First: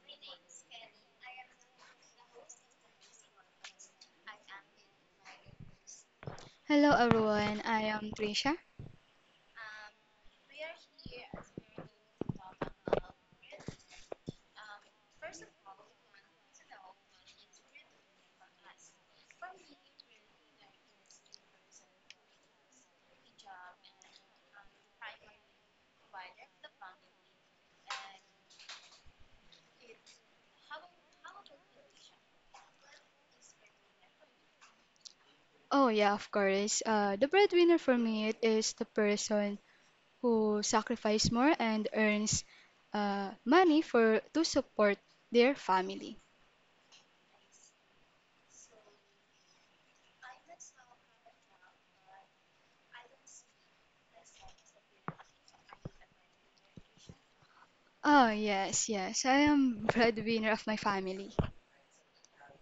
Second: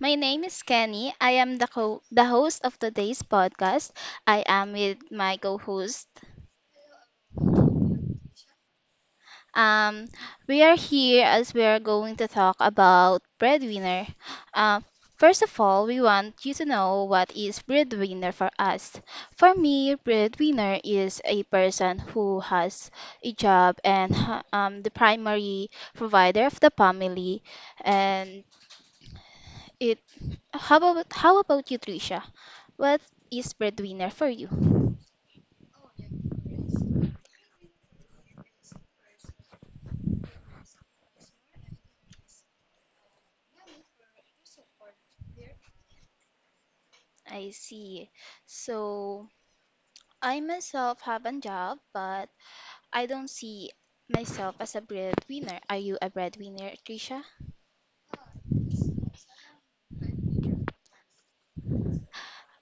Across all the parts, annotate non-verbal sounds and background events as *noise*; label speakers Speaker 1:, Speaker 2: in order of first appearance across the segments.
Speaker 1: My name is Kenny. I am the host of today's podcast. I am with my co-host.
Speaker 2: Hello everyone, I am Trisha.
Speaker 1: Um, we are here as we are going to talk about breadwinner. Uh, First of all, we want you to know what is breadwinner for us. For me, breadwinner is a person who has a job and the primary provider of the family. And it. How about you, Trisha? What is breadwinner for you?
Speaker 2: Oh yeah, of course. The breadwinner for me it is the person who sacrifices more and earns money for to support their family.
Speaker 1: I see. So I myself have a job, but I don't see myself as a breadwinner. Are you a breadwinner, Trisha?
Speaker 2: Oh yes, yes, I am *laughs* breadwinner of my family.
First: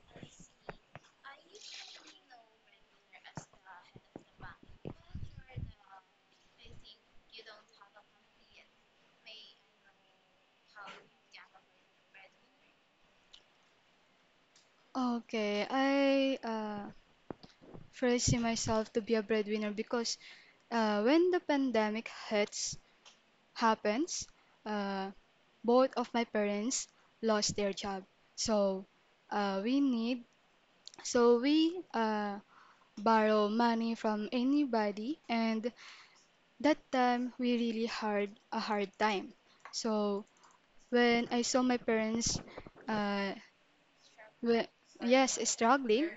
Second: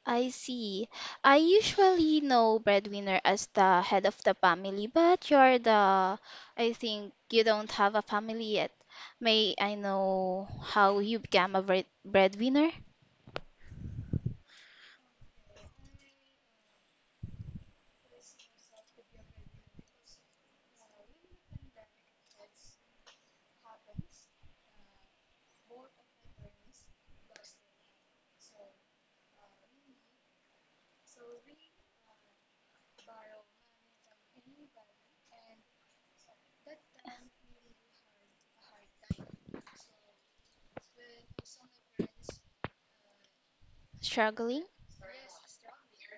Speaker 1: I see. I usually know breadwinner as the head of the family, but I think you don't have a family yet. May I know how you became a breadwinner?
Speaker 2: Okay, I first see myself to be a breadwinner because when the pandemic hits, happens, uh, both of my parents lost their job. So we need, so we borrow money from anybody, and that time we really hard a hard time. So when I saw my parents, uh,
Speaker 1: Struggling?
Speaker 2: when, yes, struggling,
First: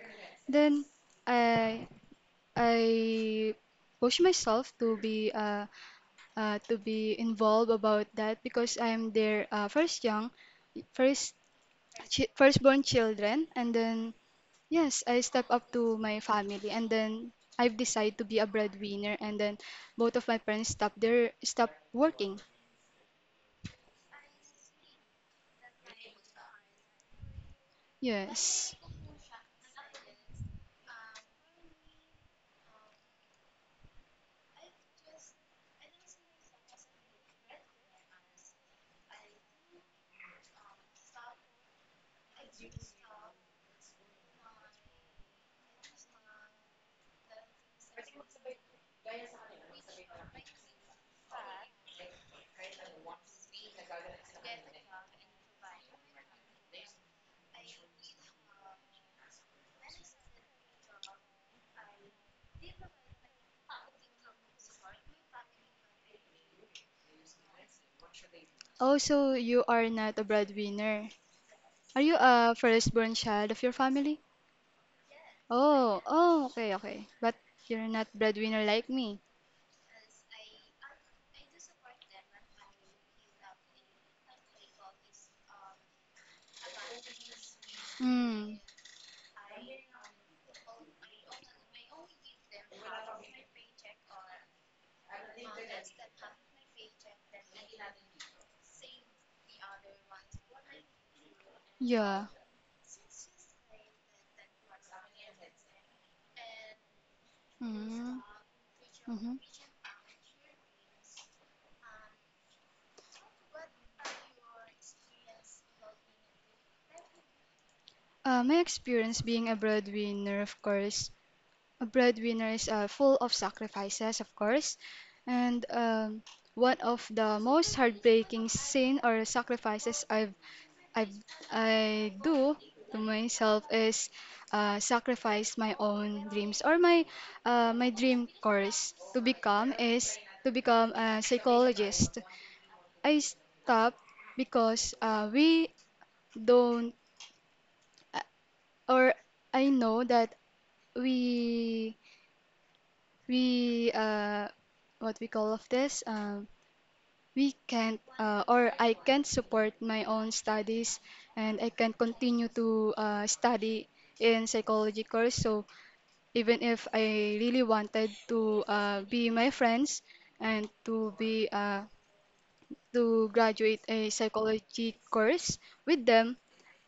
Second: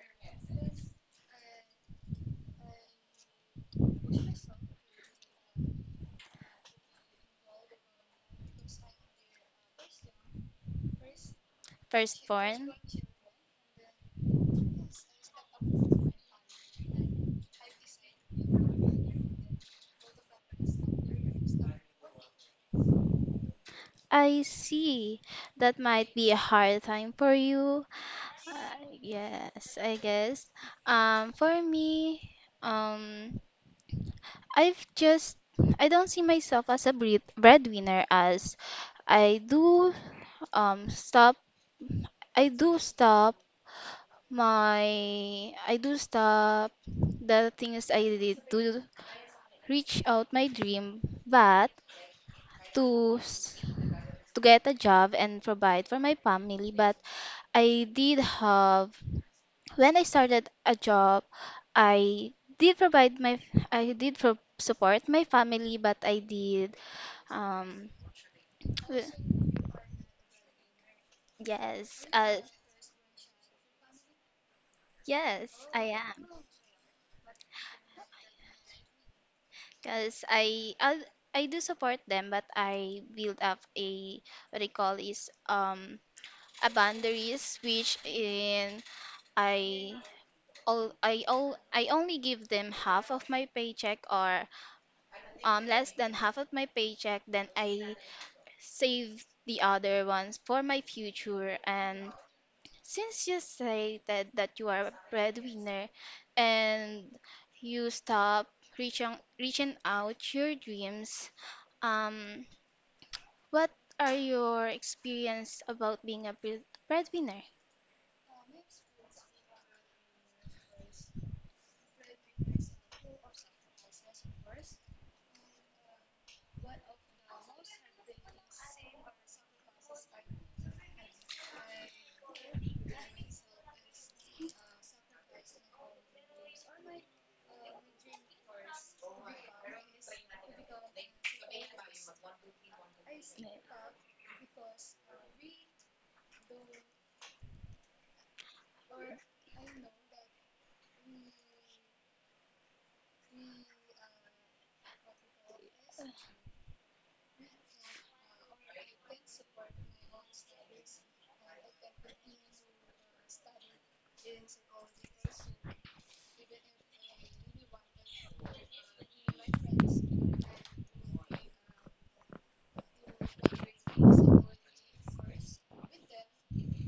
Speaker 2: then I I push myself to be a. To be involved about that because I am their first
Speaker 1: Firstborn?
Speaker 2: firstborn children, and then yes, I step up to my family, and then I've decided to be a breadwinner, and then both of my parents stop working.
Speaker 1: I see. That might be a hard time for you.
Speaker 2: Yes.
Speaker 1: Yes, I guess. For me, um, I've just I don't see myself as a breadwinner as I do stop I do stop my I do stop the things I did to reach out my dream, but to s- to get a job and provide for my family, but I did have when I started a job, I did provide my support my family, but I did um
Speaker 2: Also,
Speaker 1: *tsk*
Speaker 2: you are not a breadwinner. Are
Speaker 1: yes
Speaker 2: you a firstborn child of your family?
Speaker 1: yes I
Speaker 2: Oh,
Speaker 1: am
Speaker 2: oh, okay, okay. But you're not breadwinner like me.
Speaker 1: because I do support them, but I build up a what I call is a boundaries which
Speaker 2: Hmm.
Speaker 1: in I I only give them half of my paycheck or less than half of my paycheck, then I save the other ones for my future. And
Speaker 2: Yeah.
Speaker 1: since you stated that you are a breadwinner and you
Speaker 2: Mm,
Speaker 1: stop reaching
Speaker 2: mhm.
Speaker 1: reaching out your dreams, um, what are your experience about being a breadwinner?
Speaker 2: My experience being a breadwinner, of course, a breadwinner is full of sacrifices, of course, and one of the most heartbreaking sin or sacrifices I've I do to myself is sacrifice my own dreams or my dream course to become is to become a psychologist. I stopped because we don't or I know that we we what we call of this we can't or I can't support my own studies and I can not continue to study in psychology course, so even if I really wanted to be my friends and to be to graduate a psychology course with them,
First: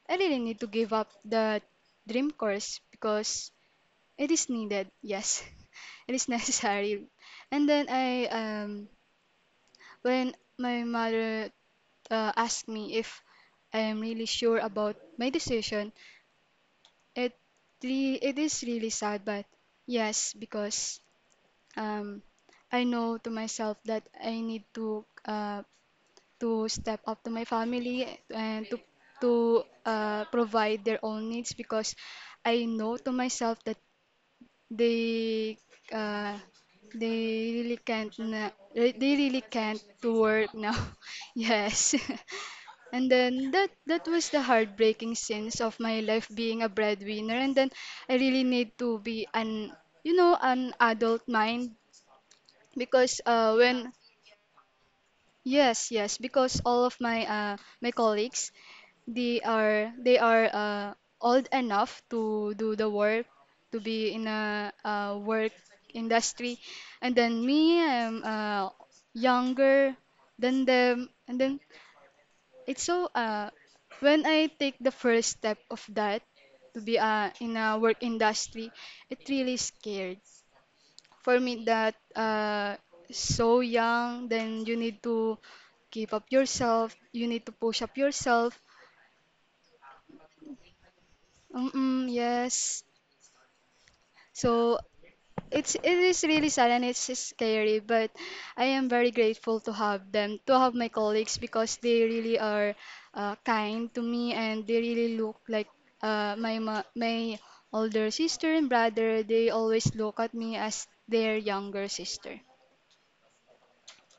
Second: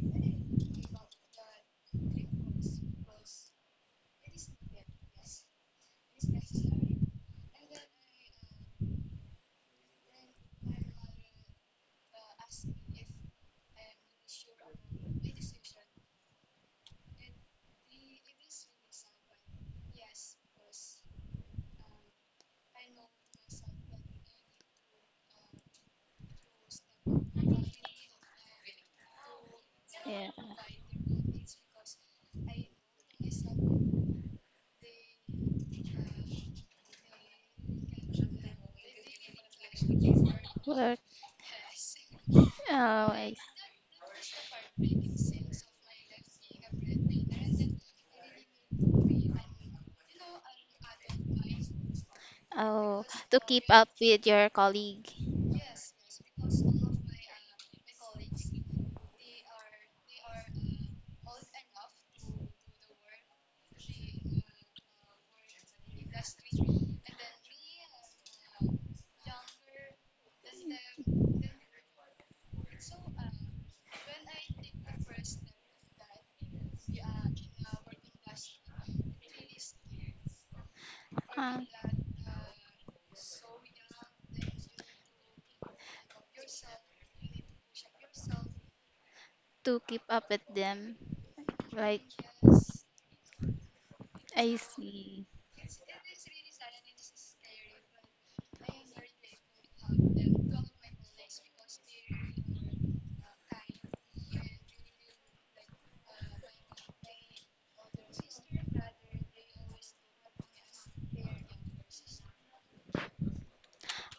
Speaker 2: I really need to give up the dream course because it is needed, yes. *laughs* It is necessary. And then I when my mother asked me if I am really sure about my decision, it it is really sad, but yes, because um I know to myself that I need to step up to my family and to
Speaker 1: Yeah.
Speaker 2: provide their own needs because I know to myself they uh they really can't na- they really can't to work now.
Speaker 1: Work.
Speaker 2: *laughs* Yes.
Speaker 1: Oh,
Speaker 2: *laughs* And
Speaker 1: I,
Speaker 2: then that was the heartbreaking scenes of my life being a breadwinner, and then I really need to be an an adult mind
Speaker 1: oh,
Speaker 2: because
Speaker 1: to keep up
Speaker 2: when
Speaker 1: with your colleague.
Speaker 2: Yes, yes, because all of my my colleagues, they are old enough to do the work, to be in a work industry, and then me, I'm younger than them, and then it's so when I take the first step of that to be in a work industry, it really scared for me
Speaker 1: Um,
Speaker 2: that so young, then you need to keep up yourself. You need to push up yourself.
Speaker 1: to keep up with them.
Speaker 2: Mm-mm,
Speaker 1: Like,
Speaker 2: yes.
Speaker 1: I
Speaker 2: So
Speaker 1: see.
Speaker 2: it is really sad and it's scary, but I am very grateful to have them, to have my colleagues, because they really are kind to me and they really look like my older sister and brother. They always look at me as their younger sister.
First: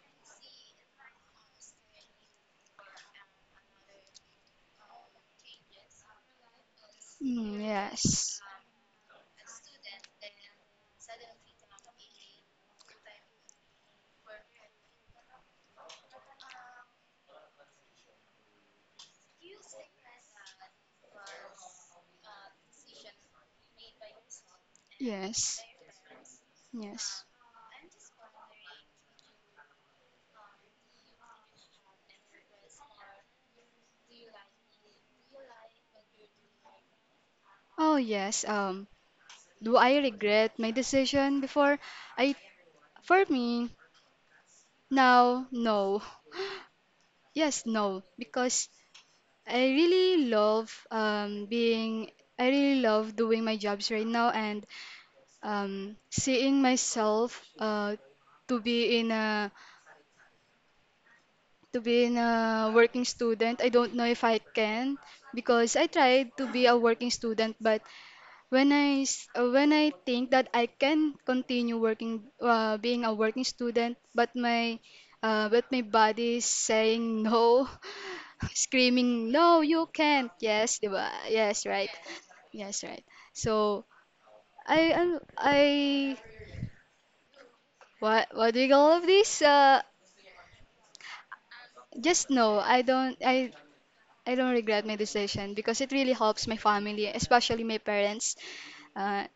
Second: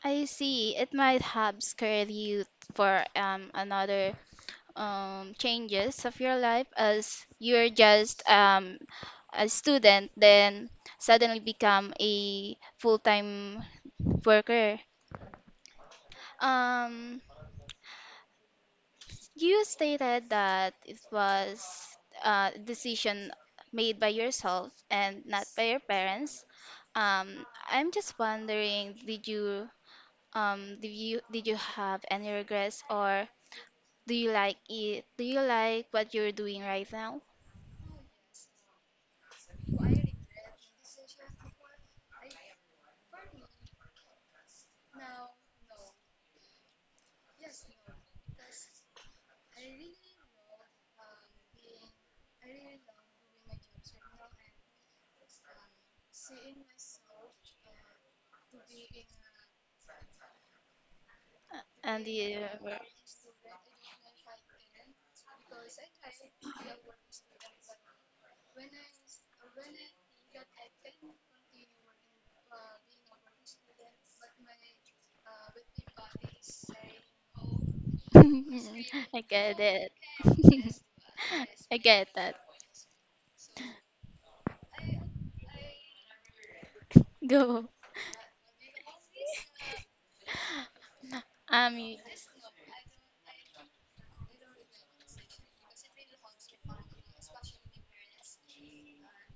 Speaker 1: I see. It might have scared you for another changes of your life as
Speaker 2: Mm,
Speaker 1: you're just
Speaker 2: yes,
Speaker 1: a student, then suddenly become a full-time worker. Um, you stated that it was a decision made by yourself and not
Speaker 2: yes.
Speaker 1: by your parents.
Speaker 2: Yes.
Speaker 1: I'm just wondering, did you have any regrets or do you like it? Do you like what you're doing right now?
Speaker 2: Oh yes. Do I regret my decision before? I For me now, no. Yes, no, because I really love I really love doing my jobs right now, and seeing myself to be in a
Speaker 1: Uh, And do you,
Speaker 2: working student. I don't know if I can, because I tried to be a working student, but when I think that I can continue working, being a working student, but my body is saying no, *laughs*
Speaker 1: *laughs* I
Speaker 2: screaming
Speaker 1: get
Speaker 2: no, you
Speaker 1: it.
Speaker 2: can't. Yes, di ba? Yes,
Speaker 1: *laughs* I
Speaker 2: right.
Speaker 1: get that.
Speaker 2: Yes, right. So I I, I
Speaker 1: Go.
Speaker 2: what do you call of this?
Speaker 1: Um, y-
Speaker 2: Just no. I don't regret my decision because it really helps my family, especially my parents. Uh,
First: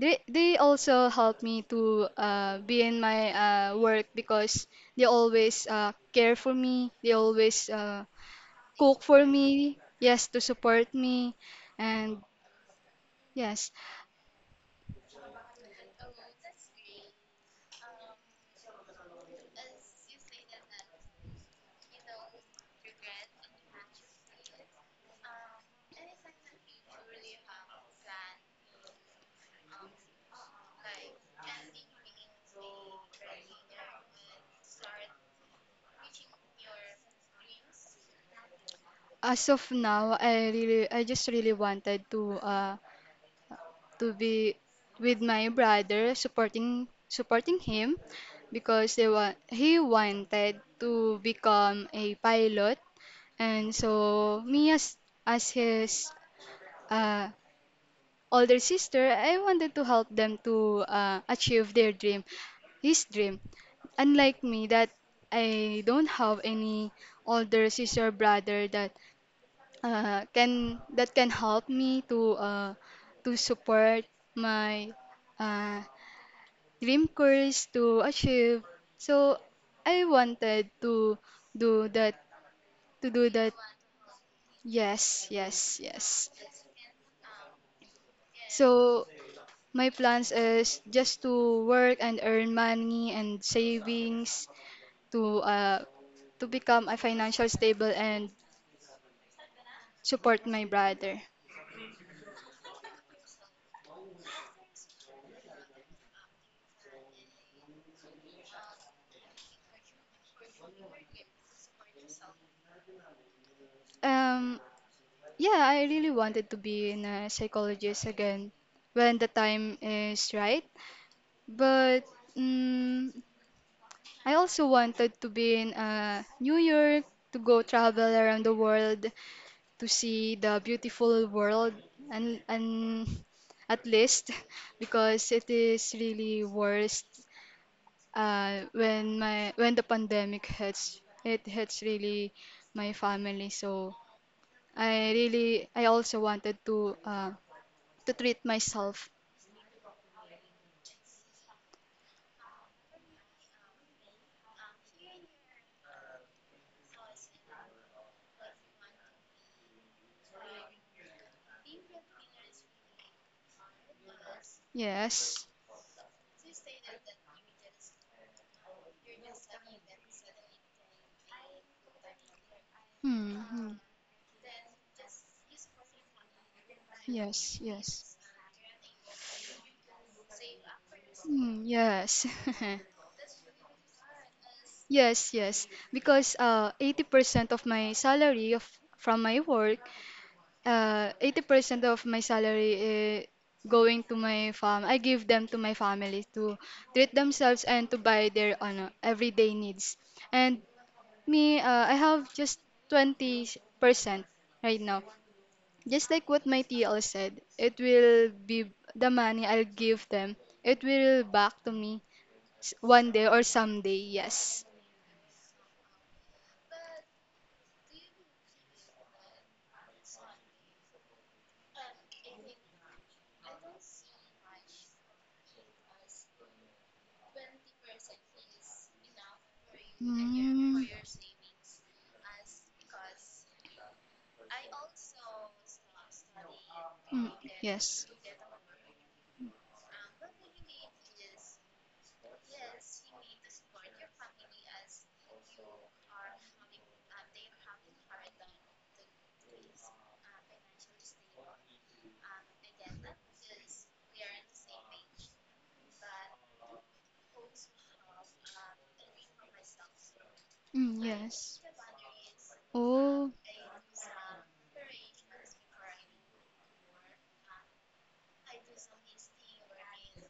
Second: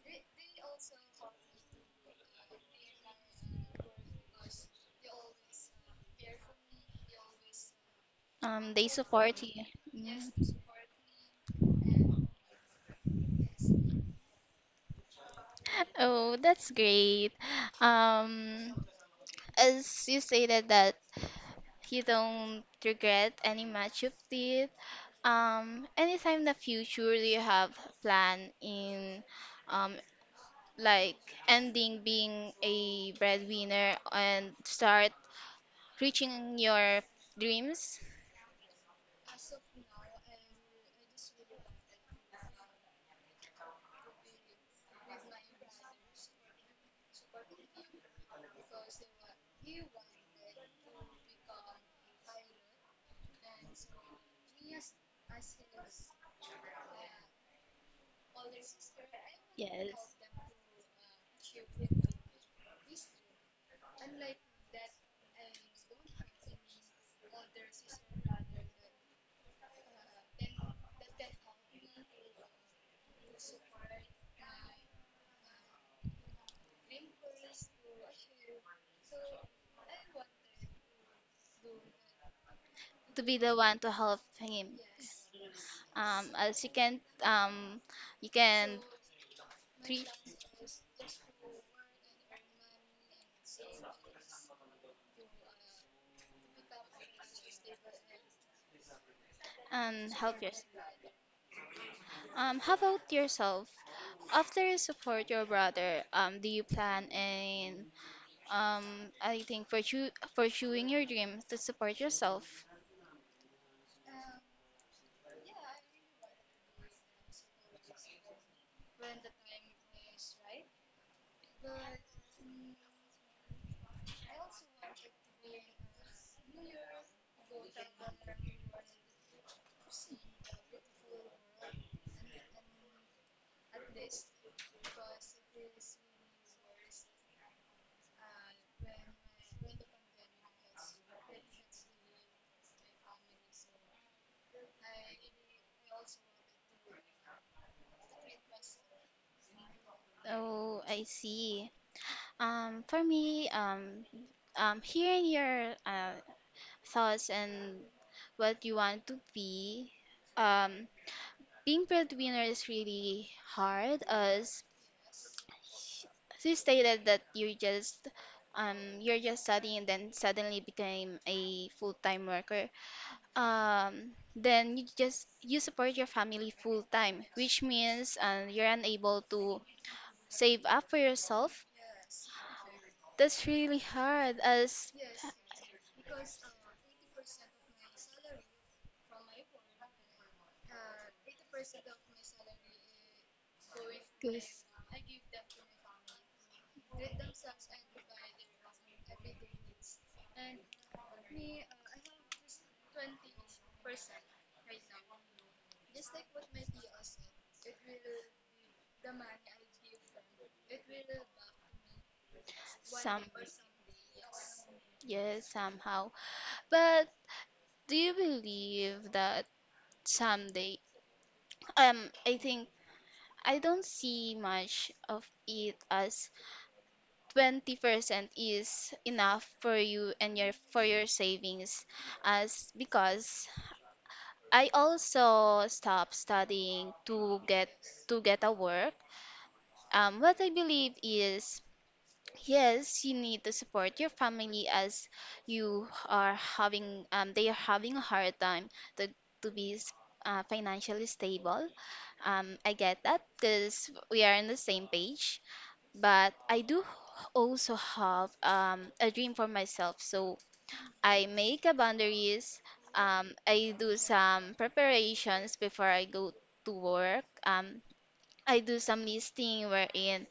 Speaker 2: they also help me to be in my work because they always care for me. They always
Speaker 1: They
Speaker 2: cook for
Speaker 1: support you.
Speaker 2: me. Yes,
Speaker 1: Mm.
Speaker 2: to support me, and yes,
Speaker 1: Oh, that's great. Um, as you stated that you don't regret any match you've did. Anytime in the future, do you have plan in um like ending being a breadwinner and start reaching your dreams?
Speaker 2: as of now, I just really wanted to to be with my brother, supporting him because they want he wanted to become a pilot, and so me as his uh older sister, I wanted to help
Speaker 1: Yes.
Speaker 2: them to achieve their dream, his dream. Unlike me, that I don't have any older sister or brother that can help me to to support my uh, dream course to achieve. So I wanted do that to
Speaker 1: To
Speaker 2: do
Speaker 1: be
Speaker 2: that.
Speaker 1: the one to help him.
Speaker 2: Yes, yes,
Speaker 1: Um,
Speaker 2: yes.
Speaker 1: as you can, um, you can
Speaker 2: So my
Speaker 1: treat
Speaker 2: plans is just to work and earn money and savings to to become a financial stable and
Speaker 1: and help
Speaker 2: support my
Speaker 1: yourself.
Speaker 2: brother.
Speaker 1: How about yourself? After you support your brother, do you plan in um, I think pursuing your dream to support yourself?
Speaker 2: Um, yeah, I really wanted to be in a psychologist again when the time is right. But mm I also wanted to be in New York, to go travel around the world, to see the beautiful world, and at least *laughs* because it is really worst when the pandemic hits really my family, so I also wanted to to treat myself.
Speaker 1: Oh, I see. Um, for me, um, um, hearing your thoughts and what you want to be, um, being breadwinner is really hard as
Speaker 2: Yes.
Speaker 1: she stated that you just you're just studying and then suddenly became a full-time worker.
Speaker 2: Hmm, hmm.
Speaker 1: Then you support your family full-time,
Speaker 2: Yes,
Speaker 1: which means
Speaker 2: yes.
Speaker 1: you're unable to save up for
Speaker 2: Hmm,
Speaker 1: yourself.
Speaker 2: yes. *laughs*
Speaker 1: That's really hard as
Speaker 2: Yes, yes, because 80% of my salary of from my work, 80% of my salary going to my
Speaker 1: because
Speaker 2: fam. I give them to my family to treat themselves and to buy their ano, everyday needs. And me, I have just 20% right now. Just like what my TL said, it will be the money I'll give them. It will back to me one
Speaker 1: some.
Speaker 2: day or someday. Yes.
Speaker 1: Yes, somehow. But do you believe that someday. I think I don't see much of it as 20% is enough for you and your for
Speaker 2: Mm,
Speaker 1: your savings, as because I also stopped studying
Speaker 2: mm, yes.
Speaker 1: to get a work. What I believe is, yes, you need to support your family as you are having they are having a hard time to be financially stable. I get that because we are on the same page. But I do also have a dream for myself, so
Speaker 2: Mm,
Speaker 1: I
Speaker 2: yes.
Speaker 1: make a boundaries.
Speaker 2: Oh.
Speaker 1: I do some preparations before I go to work. I do some listing wherein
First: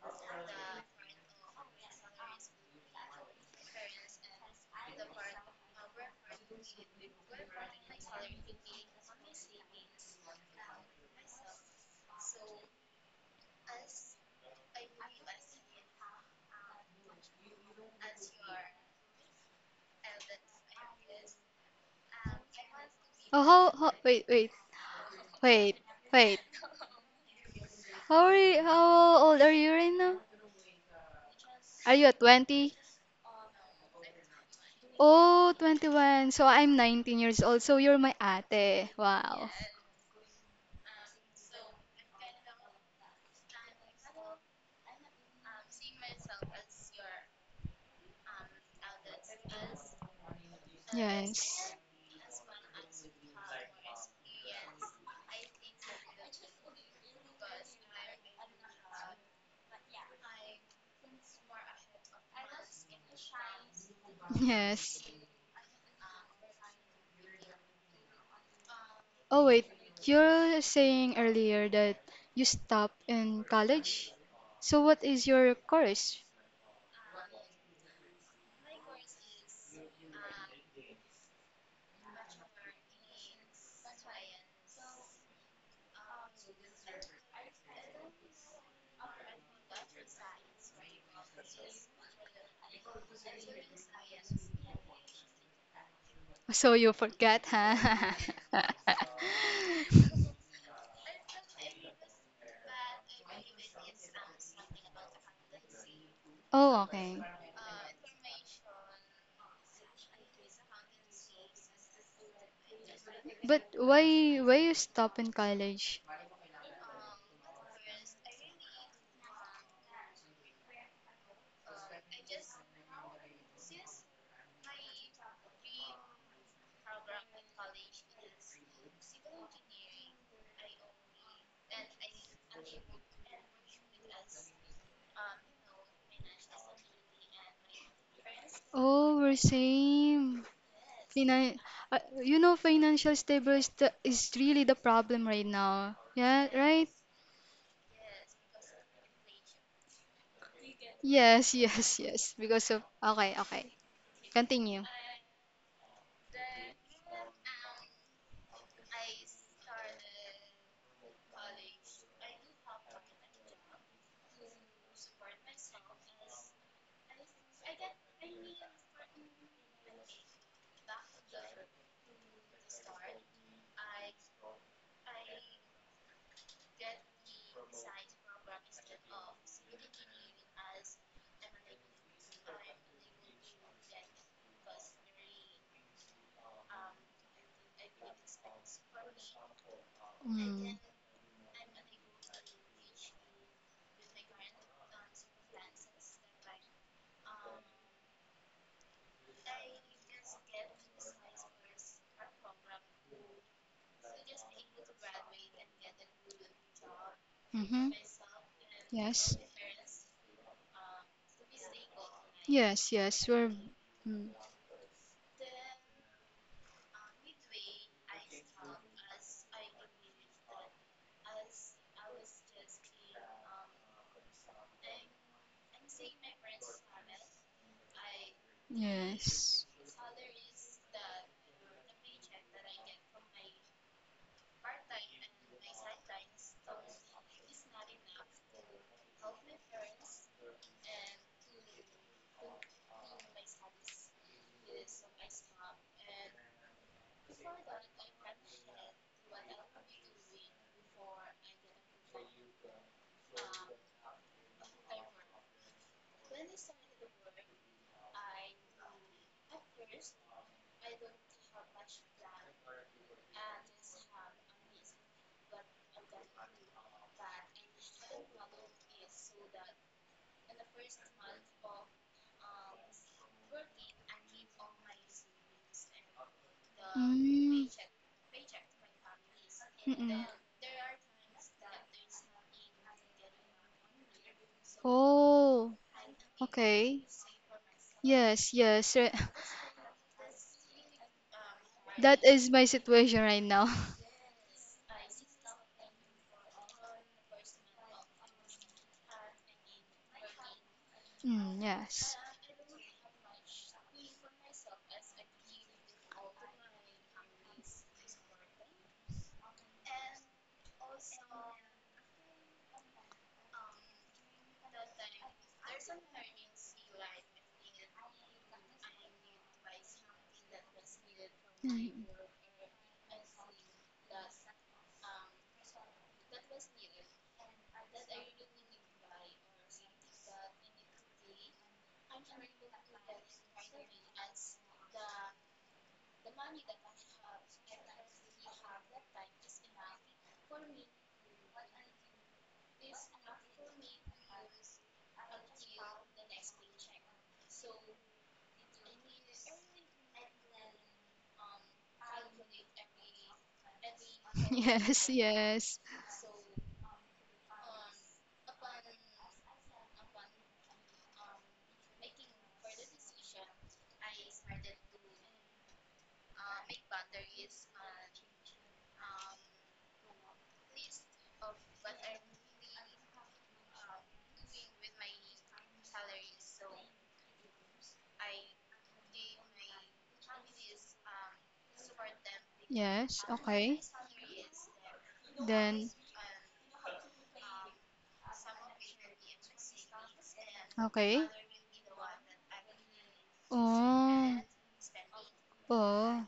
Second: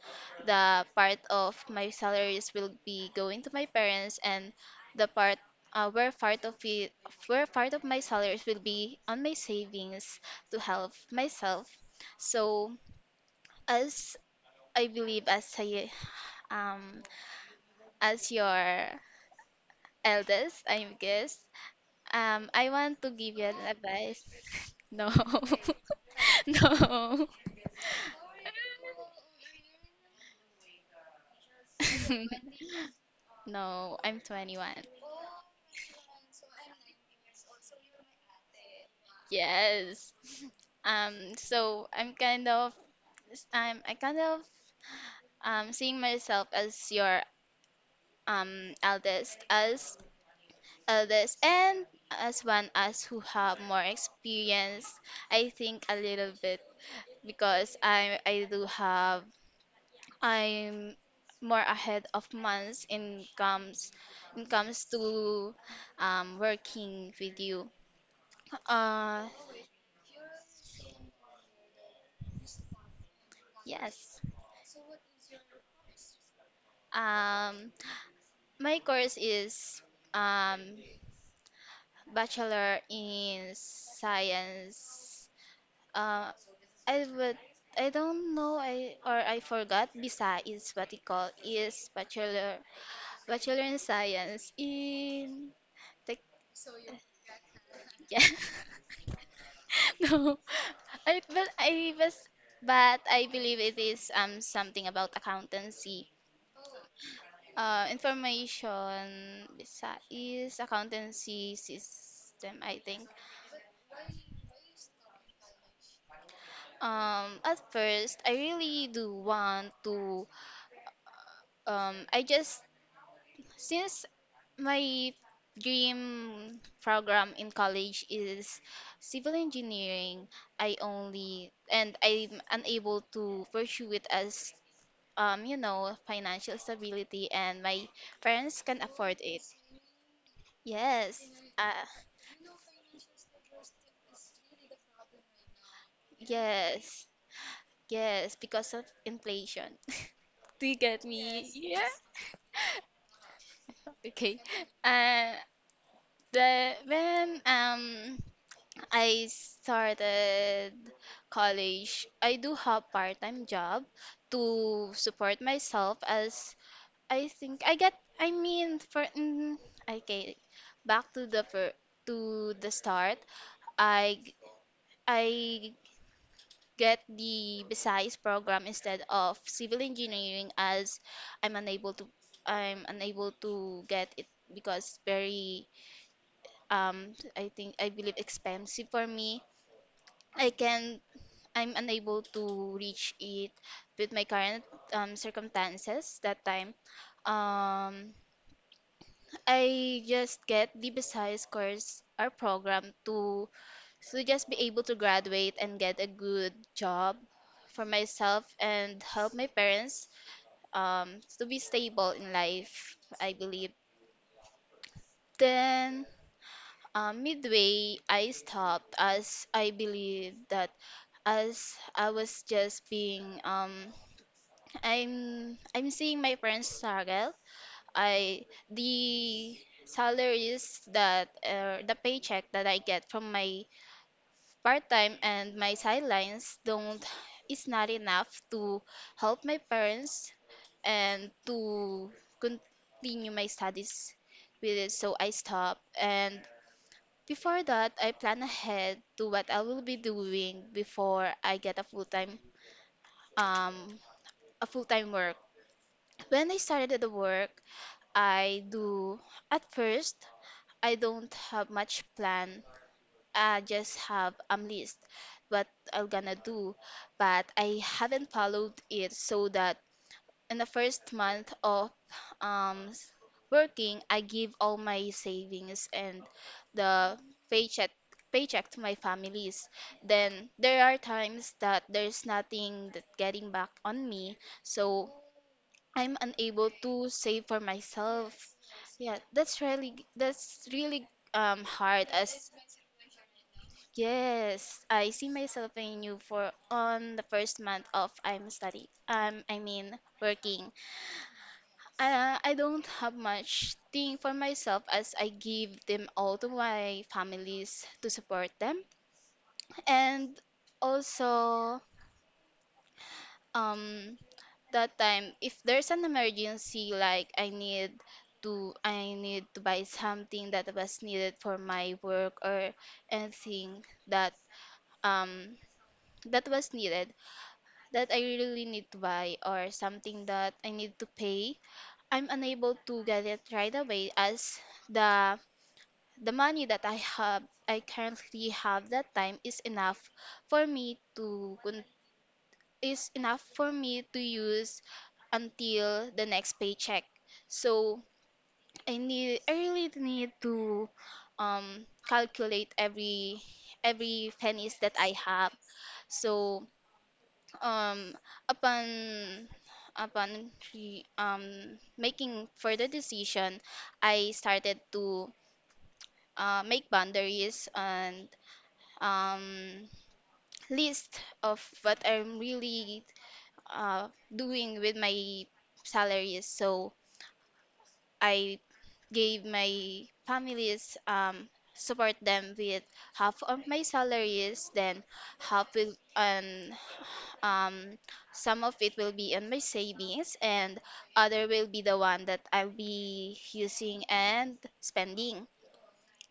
Speaker 1: the part of my salaries will be going to my parents, and the part where part of it where part of my salaries will be on my savings to help myself. So as I believe as I um as your eldest, I guess, I want to give
Speaker 2: Oh,
Speaker 1: you an
Speaker 2: how,
Speaker 1: advice.
Speaker 2: wait, wait,
Speaker 1: *laughs* No.
Speaker 2: wait,
Speaker 1: *laughs*
Speaker 2: wait.
Speaker 1: No.
Speaker 2: How old are you right now? Are you at 20?
Speaker 1: *laughs* No, I'm 21.
Speaker 2: Oh, 21. So I'm 19 years old. So you're my ate. Wow.
Speaker 1: Yes. Um, so I'm kind of I'm I kind of seeing myself as your um eldest as eldest
Speaker 2: Yes.
Speaker 1: and as one as who have more experience, I think a little bit, because I do have I'm more ahead of months in comes
Speaker 2: Yes.
Speaker 1: to working with you. Uh,
Speaker 2: Oh, wait. You're saying earlier that you stopped in college?
Speaker 1: yes.
Speaker 2: So what is your course?
Speaker 1: Um my course is um bachelor in science. Uh, I would I don't know I or I forgot BISA is what it called is bachelor in science in tech.
Speaker 2: So you forget,
Speaker 1: *laughs*
Speaker 2: huh?
Speaker 1: Yeah,
Speaker 2: *laughs*
Speaker 1: no, I but I was but I believe it is something about accountancy.
Speaker 2: Oh, okay.
Speaker 1: Information. BISA is accountancy system, I think.
Speaker 2: But why you stop in college?
Speaker 1: At first I really do want to I just since my dream program in college is civil engineering, I only and I'm unable to pursue it as you know financial stability and my parents can afford
Speaker 2: Oh, we're
Speaker 1: it.
Speaker 2: same.
Speaker 1: Yes.
Speaker 2: Finan
Speaker 1: Uh,
Speaker 2: uh, financial stable is is really the problem right now. Yeah, right?
Speaker 1: yes. Yes, because of inflation. *laughs* Do you get me?
Speaker 2: Yes, *laughs*
Speaker 1: Yeah.
Speaker 2: yes,
Speaker 1: *laughs*
Speaker 2: yes. Because of Okay, okay.
Speaker 1: Okay.
Speaker 2: Continue.
Speaker 1: Uh the when I started college. I do have part-time job to support myself as I think I get I mean for mm, okay back to the fir- to the start. I g- I get the Visayas program instead of civil engineering as I'm unable to I'm unable to get it because very I believe expensive for me. I
Speaker 2: Mm.
Speaker 1: can I'm unable to reach it with my current circumstances that time. Um, I just get the Visayas course or program to just be able to graduate and get a good job for
Speaker 2: Mm-hmm.
Speaker 1: myself and help
Speaker 2: Yes.
Speaker 1: my parents to be stable in
Speaker 2: Yes,
Speaker 1: life,
Speaker 2: yes.
Speaker 1: I believe.
Speaker 2: Mm,
Speaker 1: Then, midway, I stopped, as I believe that as I was just being I'm seeing my friends struggle. I the
Speaker 2: yes.
Speaker 1: salaries that the paycheck that I get from my part-time and my sidelines don't is not enough to help my parents and to continue my studies with it. So I stop, and before that I plan ahead to what I will be doing before I get um a full-time work. When I started the work, I do. At first, I don't have much plan. I just have a list what I'm gonna do, but I haven't followed it, so that in the first month of um s- working, I give all my savings and the
Speaker 2: Mm.
Speaker 1: paycheck paycheck to my families.
Speaker 2: Mm-mm.
Speaker 1: Then there are times that there's nothing that getting back on me, so
Speaker 2: Oh,
Speaker 1: I'm unable
Speaker 2: okay.
Speaker 1: to save for myself.
Speaker 2: Yes, yes, right.
Speaker 1: Yeah,
Speaker 2: *laughs*
Speaker 1: that's really hard,
Speaker 2: That is
Speaker 1: as
Speaker 2: my situation right now. *laughs*
Speaker 1: yes, I see myself in you for on the first month of I'm study. I mean working.
Speaker 2: Mm, yes.
Speaker 1: I don't have much thing for myself as I give them all to my families to support them, and also um that time if there's an emergency, like I need to I need to buy something that was needed for my
Speaker 2: Mhm.
Speaker 1: work or anything that um that was needed, that I really need to buy, or something that I need to pay, I'm unable to get it right away as the the money that I currently have that time is enough for me to use until the next paycheck. So I really need to calculate every
Speaker 2: *laughs*
Speaker 1: pennies that
Speaker 2: Yes,
Speaker 1: I have.
Speaker 2: yes,
Speaker 1: So um upon upon making further decision, I started to make boundaries and um list of what I'm really uh, doing with my salaries. So I gave my families support them with
Speaker 2: yes.
Speaker 1: half of my
Speaker 2: Okay.
Speaker 1: salaries, then half
Speaker 2: Then,
Speaker 1: will and um, some of it will be on my savings, and
Speaker 2: okay.
Speaker 1: other will be the one that I'll be using
Speaker 2: Oh,
Speaker 1: and spending.
Speaker 2: oh,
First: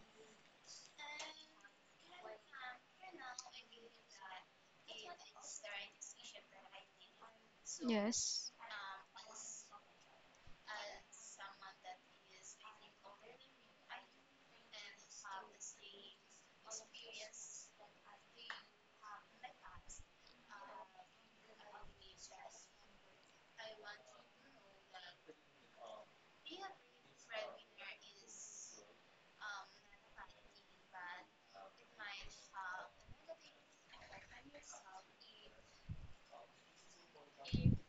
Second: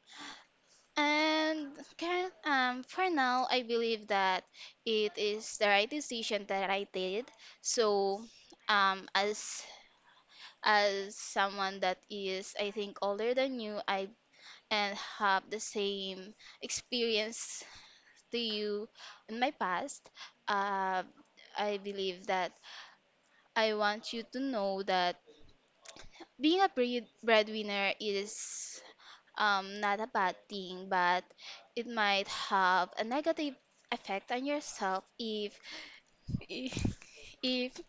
Speaker 1: And for now, I believe that it is the right decision that I did. So,
Speaker 2: yes,
Speaker 1: um, as as someone that is I think older than you, I and have the same experience to you in my past, uh, I believe that I want you to know that being a breadwinner is, not a bad thing, but it might have a negative effect on yourself if *laughs* if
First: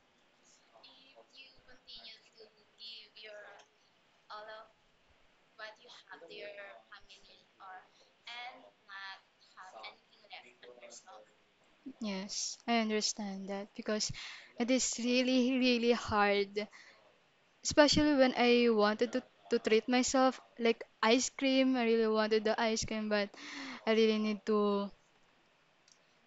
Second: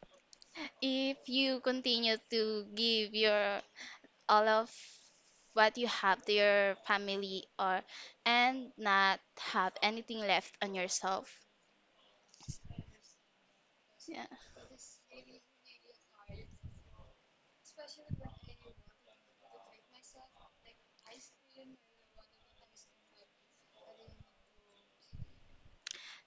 Speaker 1: if you continue to give your all of what you have to your family, or and not have anything left on yourself.
Speaker 2: yes. I understand that because
Speaker 1: Yeah.
Speaker 2: it is really, really hard, especially when I wanted to, treat myself like ice cream. I really wanted the ice cream, but I really need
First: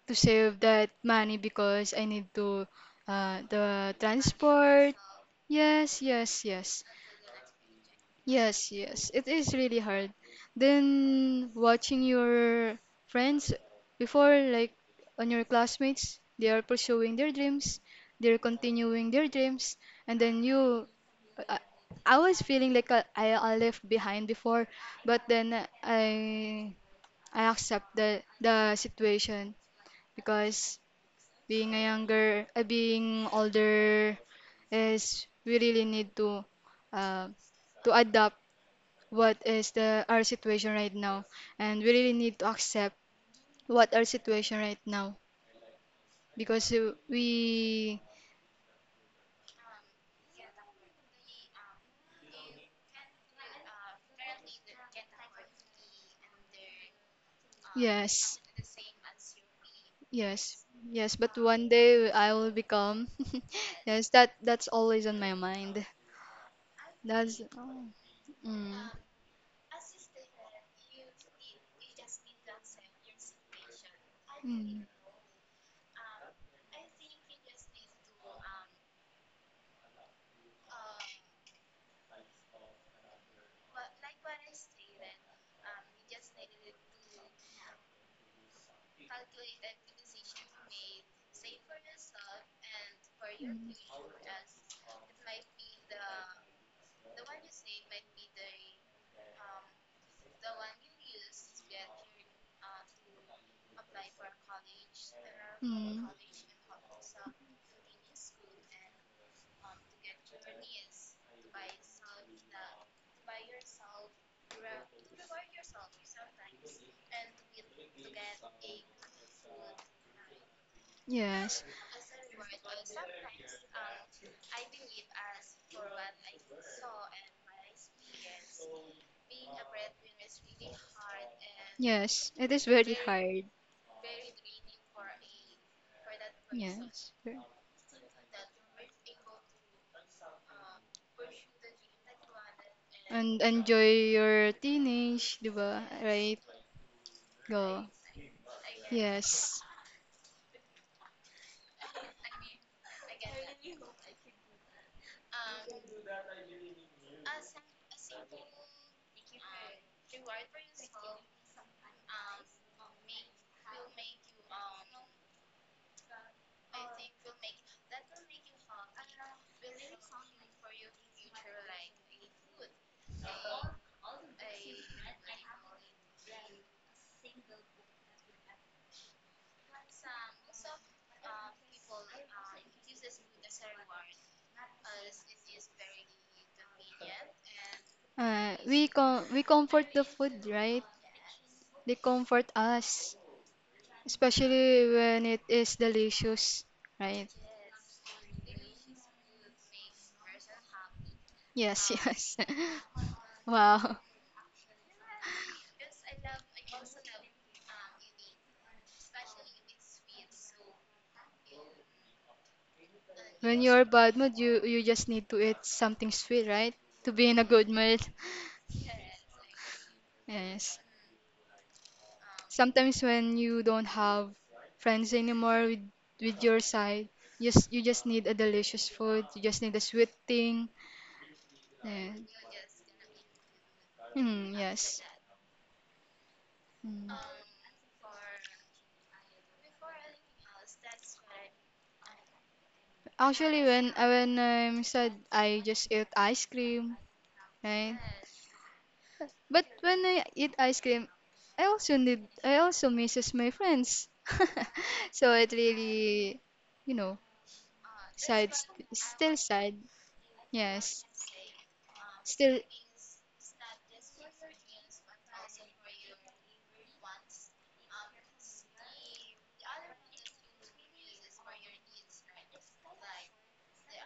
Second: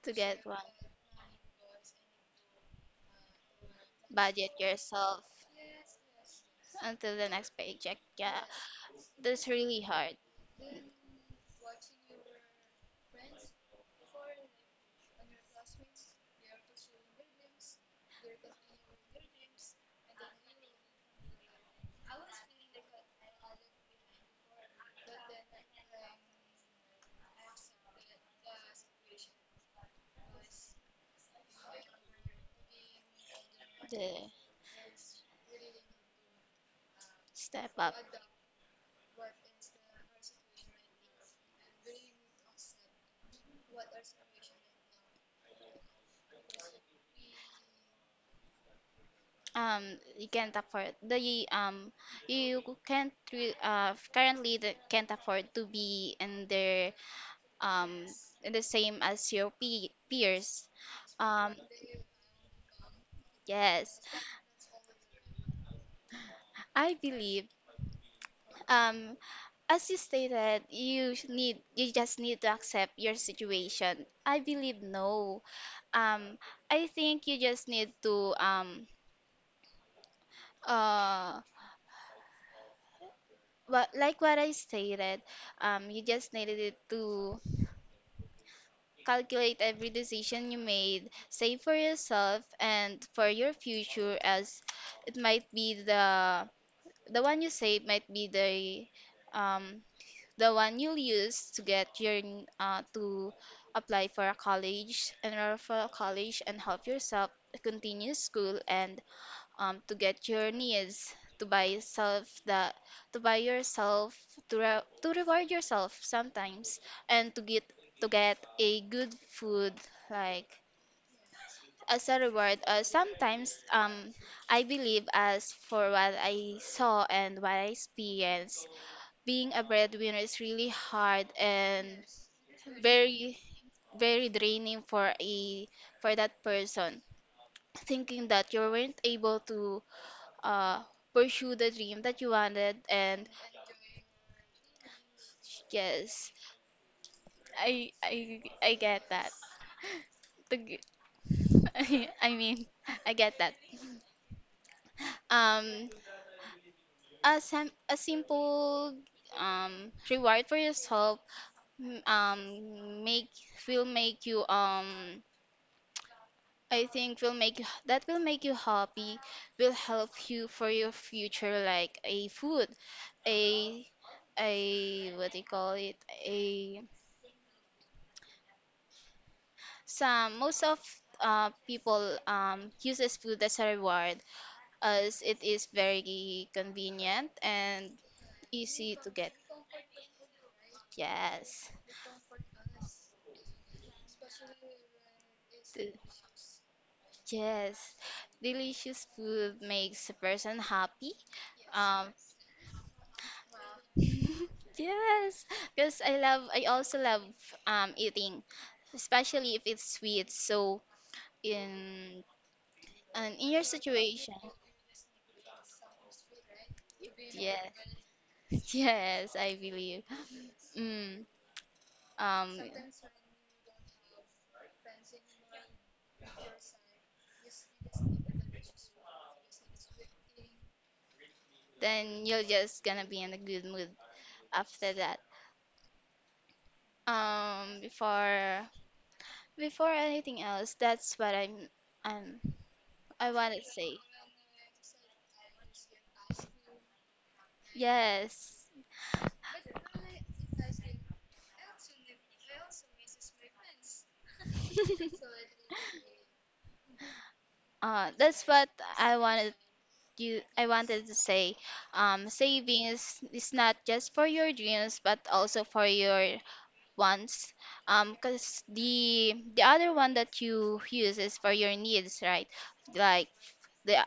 Speaker 1: To
Speaker 2: to
Speaker 1: get one.
Speaker 2: save that money because I need to the
Speaker 1: Budget
Speaker 2: transport.
Speaker 1: yourself
Speaker 2: Yes, yes, yes.
Speaker 1: until the next paycheck. Yeah.
Speaker 2: Yes, yes, it
Speaker 1: That's
Speaker 2: is really
Speaker 1: really
Speaker 2: hard.
Speaker 1: hard.
Speaker 2: Then watching your friends before, like on your classmates, they are pursuing their dreams, they're continuing their dreams, and then you, I, I was feeling like I left behind before, but then I accept the situation because being being older
Speaker 1: The
Speaker 2: is we really need to uh,
Speaker 1: step
Speaker 2: to
Speaker 1: up.
Speaker 2: adapt what is the our situation right now, and we really need to accept what our situation right now, because we.
Speaker 1: um you can't afford the um you can't re- currently can't afford to be in their um,
Speaker 2: Yes,
Speaker 1: the same as your
Speaker 2: yes,
Speaker 1: peers.
Speaker 2: yes, but
Speaker 1: Um,
Speaker 2: one day I will become. *laughs*
Speaker 1: yes,
Speaker 2: Yes, that's always on my mind.
Speaker 1: I
Speaker 2: That's
Speaker 1: believe.
Speaker 2: mm, mm,
Speaker 1: Um, as you stated, you just need to accept your situation, I believe.
Speaker 2: mm,
Speaker 1: No. Um, I think you just need to uh what, like what I stated. You just needed to calculate every decision you made, save for yourself and for your future, as it might be the one you save might be the um one you'll use to apply for a college, enroll for a
Speaker 2: mm,
Speaker 1: college, and help yourself continue school, and to get your needs, to buy yourself the to buy yourself, to reward yourself sometimes, and to get a good food, like,
Speaker 2: Yes.
Speaker 1: as a reward sometimes. I believe, as for what I saw and what I experienced, being a breadwinner is really hard, and
Speaker 2: Yes, it is very
Speaker 1: very,
Speaker 2: hard.
Speaker 1: very draining for a for that person,
Speaker 2: Yes.
Speaker 1: thinking that you weren't able to uh pursue the dream that you wanted. And
Speaker 2: And enjoy your teenage, di ba?
Speaker 1: yes,
Speaker 2: Right? Go.
Speaker 1: I get that. *laughs*
Speaker 2: Yes.
Speaker 1: The *laughs* I mean, I get that. um a a simple, reward for yourself, m- make will make you that will make you happy, will help you for your future, like a food, a a, what do you call it, a, some, most of people, uses food as a reward, as it is very convenient and easy to get.
Speaker 2: We comfort the food, right?
Speaker 1: Yes.
Speaker 2: They comfort us, especially when it is
Speaker 1: Th-
Speaker 2: delicious, right?
Speaker 1: Yes, delicious food makes a person happy.
Speaker 2: Yes,
Speaker 1: Um,
Speaker 2: *laughs* yes. Wow.
Speaker 1: *laughs* yes, because I love, I also love eating, especially if it's sweet. So in, and in
Speaker 2: When
Speaker 1: your
Speaker 2: you're bad
Speaker 1: situation,
Speaker 2: mood, you just need to eat something sweet, right? To be in a good
Speaker 1: yes,
Speaker 2: mood.
Speaker 1: *laughs* yes, I believe.
Speaker 2: Yes.
Speaker 1: Mm, um,
Speaker 2: Sometimes when you don't have friends anymore with your side, you just need a delicious food. You just need a sweet thing. Yeah.
Speaker 1: then you're just gonna be in a good mood
Speaker 2: Mm,
Speaker 1: after
Speaker 2: yes.
Speaker 1: that.
Speaker 2: Mm.
Speaker 1: Um, before Before anything else, that's what I'm I want
Speaker 2: Actually,
Speaker 1: to
Speaker 2: when
Speaker 1: say.
Speaker 2: I when I'm sad, I just eat ice cream, right?
Speaker 1: Yes.
Speaker 2: But when I eat ice cream, I also misses my friends. *laughs* So it
Speaker 1: *laughs*
Speaker 2: really, you know,
Speaker 1: That's
Speaker 2: sad,
Speaker 1: what I
Speaker 2: still
Speaker 1: wanted
Speaker 2: sad.
Speaker 1: I
Speaker 2: Yes,
Speaker 1: wanted to say.
Speaker 2: still.
Speaker 1: Savings is not just for your dreams but also for your wants. 'Cause the other one that you use is for your needs, right? Like the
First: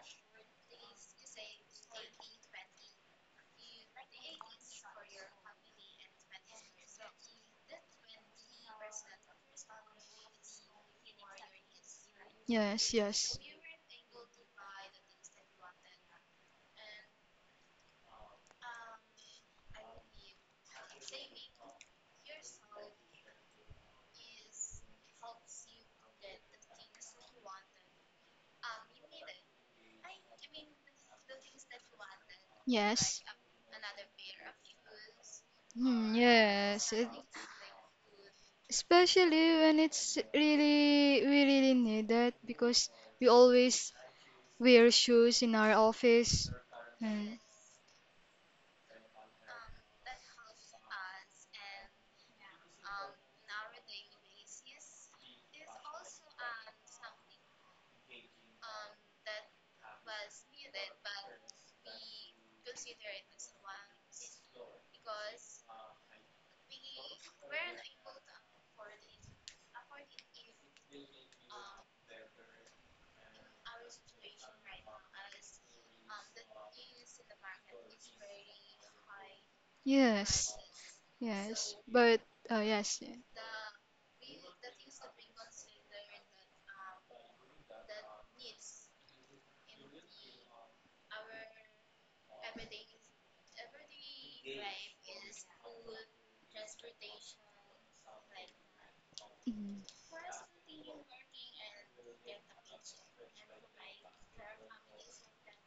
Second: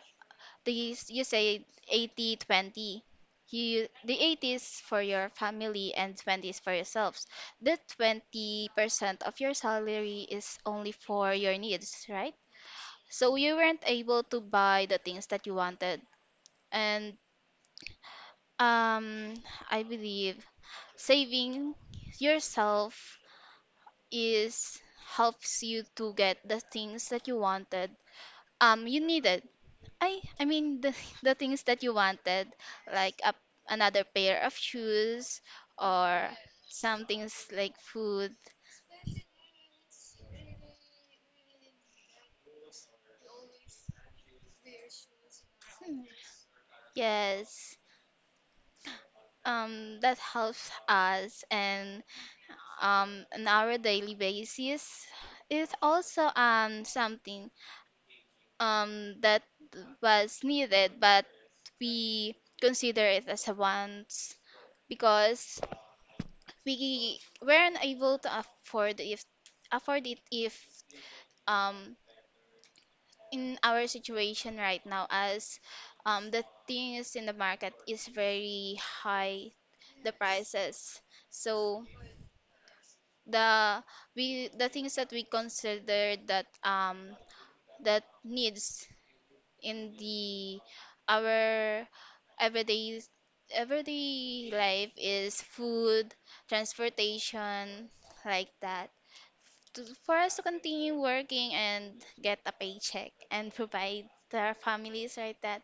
Speaker 1: the you say 80-20. You, the 80 is for your family and 20 is for yourselves, the 20% of your salary is only for your needs, right?
Speaker 2: Yes, yes,
Speaker 1: So you weren't able to buy the things that you wanted, and um I believe saving yourself is, helps you to get the things that you wanted, you needed I mean the *laughs* the things that you wanted, like
Speaker 2: yes.
Speaker 1: a, another pair of shoes,
Speaker 2: Hmm,
Speaker 1: or
Speaker 2: yes.
Speaker 1: some things like food.
Speaker 2: Especially when we really need that because we always wear shoes in our office. And
Speaker 1: Yes. That helps us, and on our daily basis, is also something that was needed, but we consider it as a want, because we weren't able to afford if afford it if, um in our situation right now, as, the things in the market is very high, the
Speaker 2: yes,
Speaker 1: prices.
Speaker 2: yes,
Speaker 1: So
Speaker 2: but yes, yeah.
Speaker 1: the, we, the things that we consider that that needs in the our everyday everyday life is food, transportation, like that,
Speaker 2: Mhm.
Speaker 1: to, for us to continue working and get a paycheck and provide to our families, like that.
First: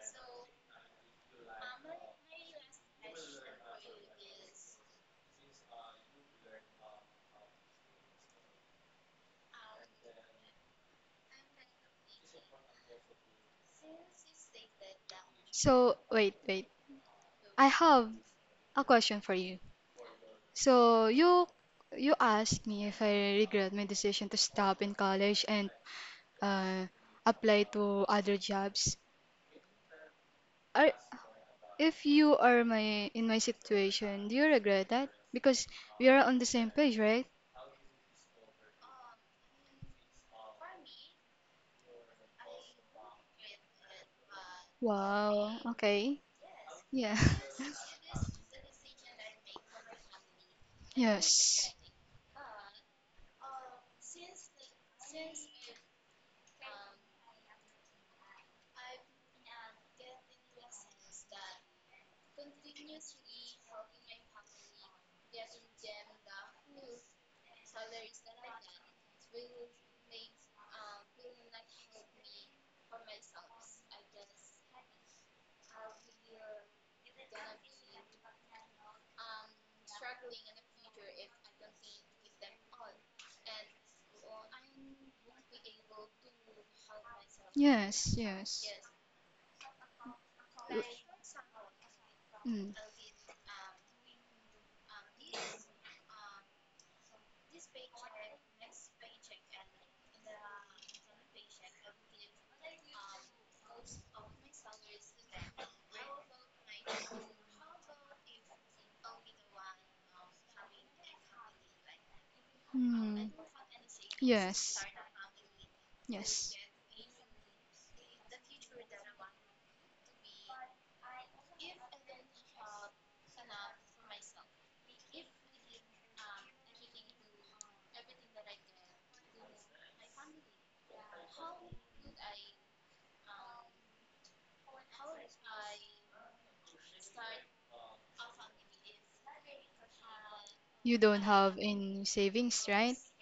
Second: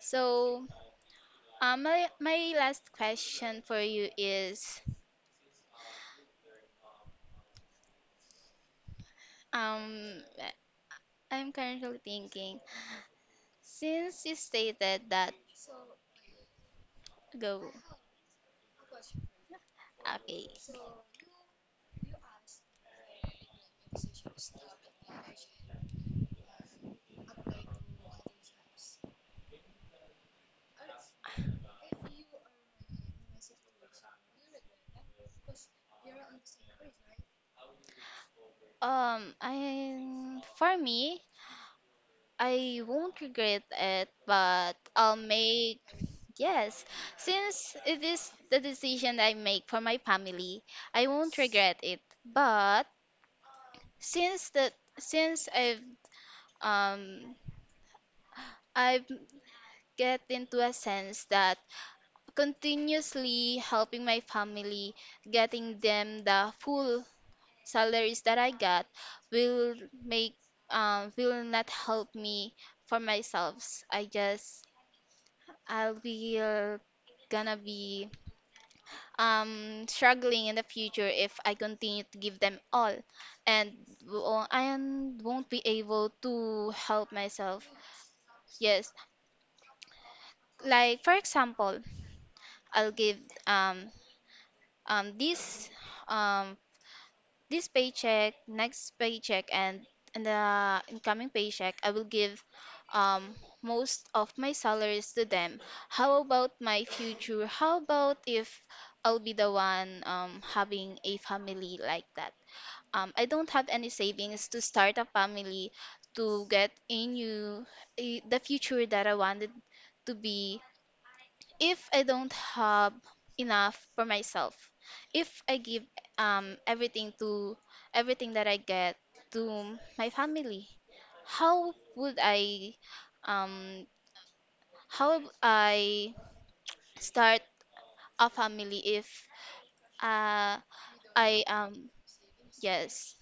Speaker 1: So, my last question for you is, um, I'm currently thinking, since you stated that.
Speaker 2: So wait, wait. I
Speaker 1: Go.
Speaker 2: have a question for you.
Speaker 1: Okay.
Speaker 2: So you asked me if I regret my decision to stop in college and uh, apply to other jobs. Are If you are my in my situation, do you regret that? Because we are on the same page, right?
Speaker 1: For me, I won't regret it, but I'll
Speaker 2: Wow.
Speaker 1: make,
Speaker 2: Okay.
Speaker 1: Yes,
Speaker 2: Yeah.
Speaker 1: since
Speaker 2: *laughs*
Speaker 1: it is the decision I make for my family, I won't
Speaker 2: Yes.
Speaker 1: regret it. But since that, since um, I've get into a sense that continuously helping my family, getting them the full salaries that I got, will make, will not help me for myself. I just, I'll be gonna be struggling in the future if I continue to give them all, and won't be able to help myself.
Speaker 2: Yes. Yes.
Speaker 1: Yes,
Speaker 2: W-
Speaker 1: like for example,
Speaker 2: Mm.
Speaker 1: I'll give um um this um this paycheck, next paycheck, and the incoming paycheck, I will give, um, most of my salaries to them. How about my future? How about if I'll be the one, having a family, like that? I
Speaker 2: Mm.
Speaker 1: don't have any savings to
Speaker 2: Yes.
Speaker 1: start a family, to
Speaker 2: Yes.
Speaker 1: get a new, the future that I wanted to be, if I don't have enough for myself, if I give everything to, everything that I get, to my family, how would I um how would I start a family if uh
Speaker 2: You don't
Speaker 1: I
Speaker 2: have any savings, right?
Speaker 1: yes.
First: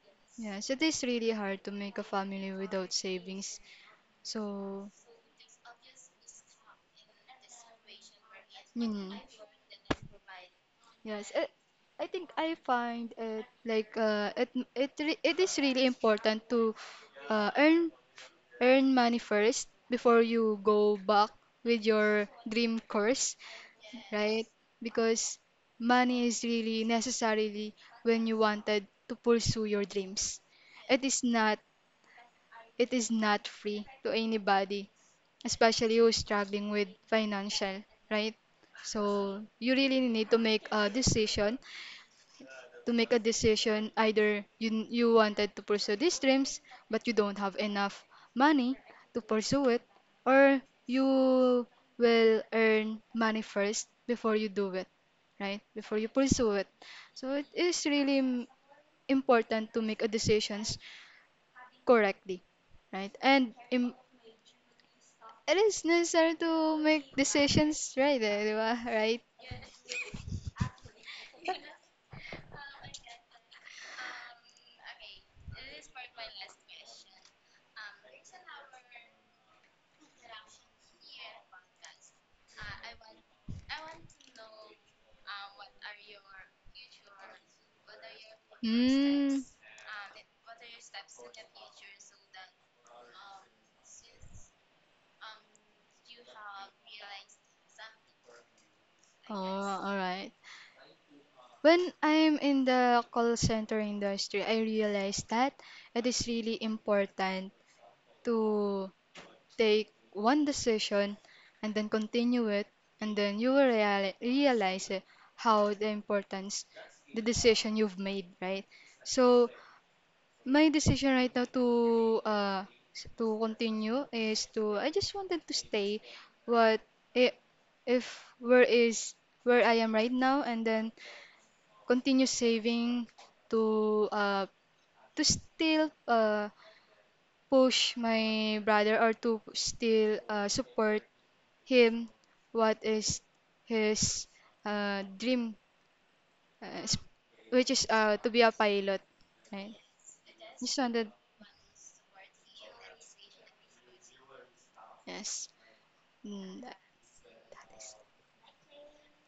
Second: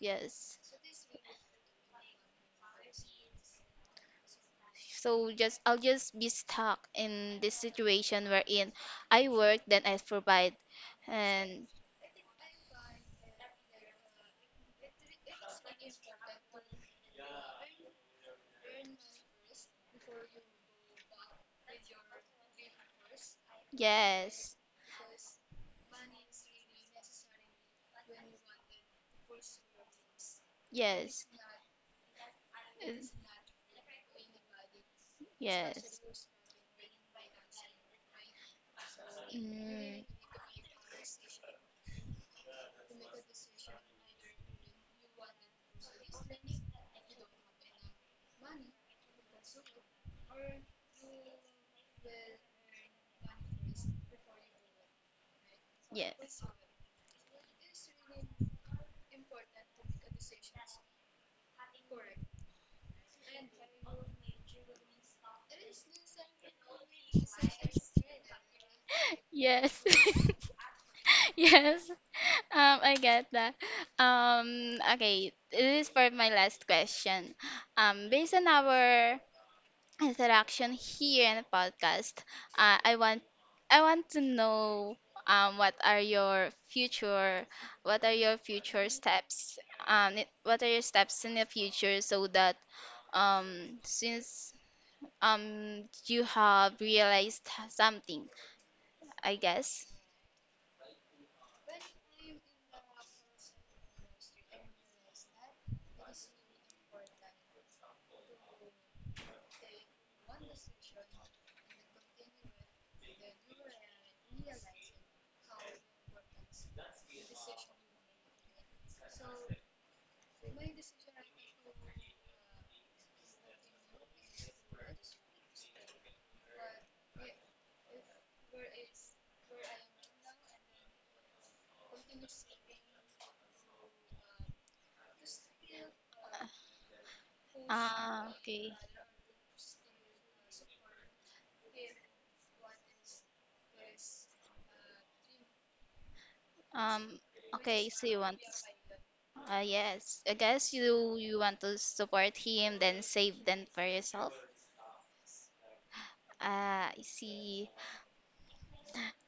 Speaker 1: Yes.
Speaker 2: Yes, it is really hard to make a family without savings. So,
Speaker 1: So just, I'll just be stuck in this situation wherein
Speaker 2: mm,
Speaker 1: I work then I provide,
Speaker 2: yes,
Speaker 1: and
Speaker 2: I think I find it like it is really important to uh, earn earn money first before you go back with your dream course, right?
Speaker 1: yes.
Speaker 2: Because money is really necessarily when you wanted to pursue your dreams. It is
Speaker 1: Yes.
Speaker 2: not It is not free to anybody, especially
Speaker 1: Yes.
Speaker 2: who's struggling with financial, right? So you really
Speaker 1: Mm,
Speaker 2: need to make a decision, either you wanted to pursue these dreams but you don't have enough money to pursue it, or you will earn money first before you do it, right? Before you
Speaker 1: yes.
Speaker 2: pursue it. So it is really important to make a decisions correctly, right? And it is necessary to make decisions right, eh, di ba? Right?
Speaker 1: Yes. *laughs* Yes. I get that. Okay, this is for my last question. Based on our interaction here in the podcast, uh, I want I want to know um what are your future what are your future
Speaker 2: Mm.
Speaker 1: steps? What are your steps in the future so that since um you have realized something,
Speaker 2: Oh,
Speaker 1: I guess.
Speaker 2: all right. When I'm in the call center industry, I realized that it is really important to take one decision and then continue it, and then you will realize, eh, how the importance the decision you've made, right? So my decision right now to continue is to I just wanted to stay what I- if where is where I am right now, and then continue saving to uh to still push
Speaker 1: Ah,
Speaker 2: my
Speaker 1: okay.
Speaker 2: brother or to still support him what is his dream, uh, s-
Speaker 1: Um,
Speaker 2: which is
Speaker 1: okay, so you
Speaker 2: to
Speaker 1: want,
Speaker 2: be a pilot. Right,
Speaker 1: yes, I guess
Speaker 2: just wanted.
Speaker 1: you, you want to support him, then save them for yourself.
Speaker 2: Yes. Mm,
Speaker 1: Ah, I see.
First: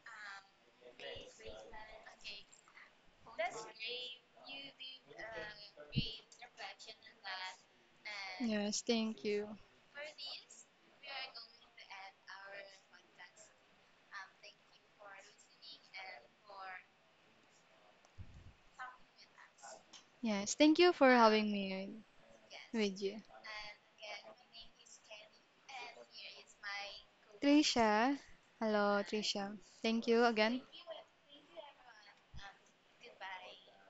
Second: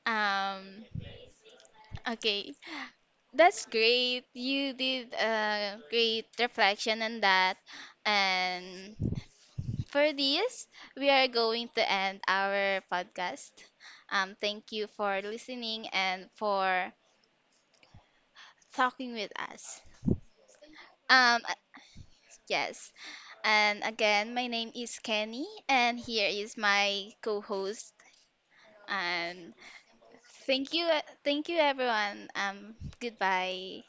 Speaker 1: Um, okay. That's great. You did a great reflection on that.
Speaker 2: yes,
Speaker 1: And
Speaker 2: thank you.
Speaker 1: for this, we are going to end our podcast. Thank you for listening, and for talking with us.
Speaker 2: Yes, thank you for
Speaker 1: Um,
Speaker 2: having me
Speaker 1: Yes.
Speaker 2: with you.
Speaker 1: And again, my name is Kenny, and here is my co-host.
Speaker 2: Trisha. Hello,
Speaker 1: And
Speaker 2: Trisha. Thank you again.
Speaker 1: thank you, thank you, everyone. Goodbye.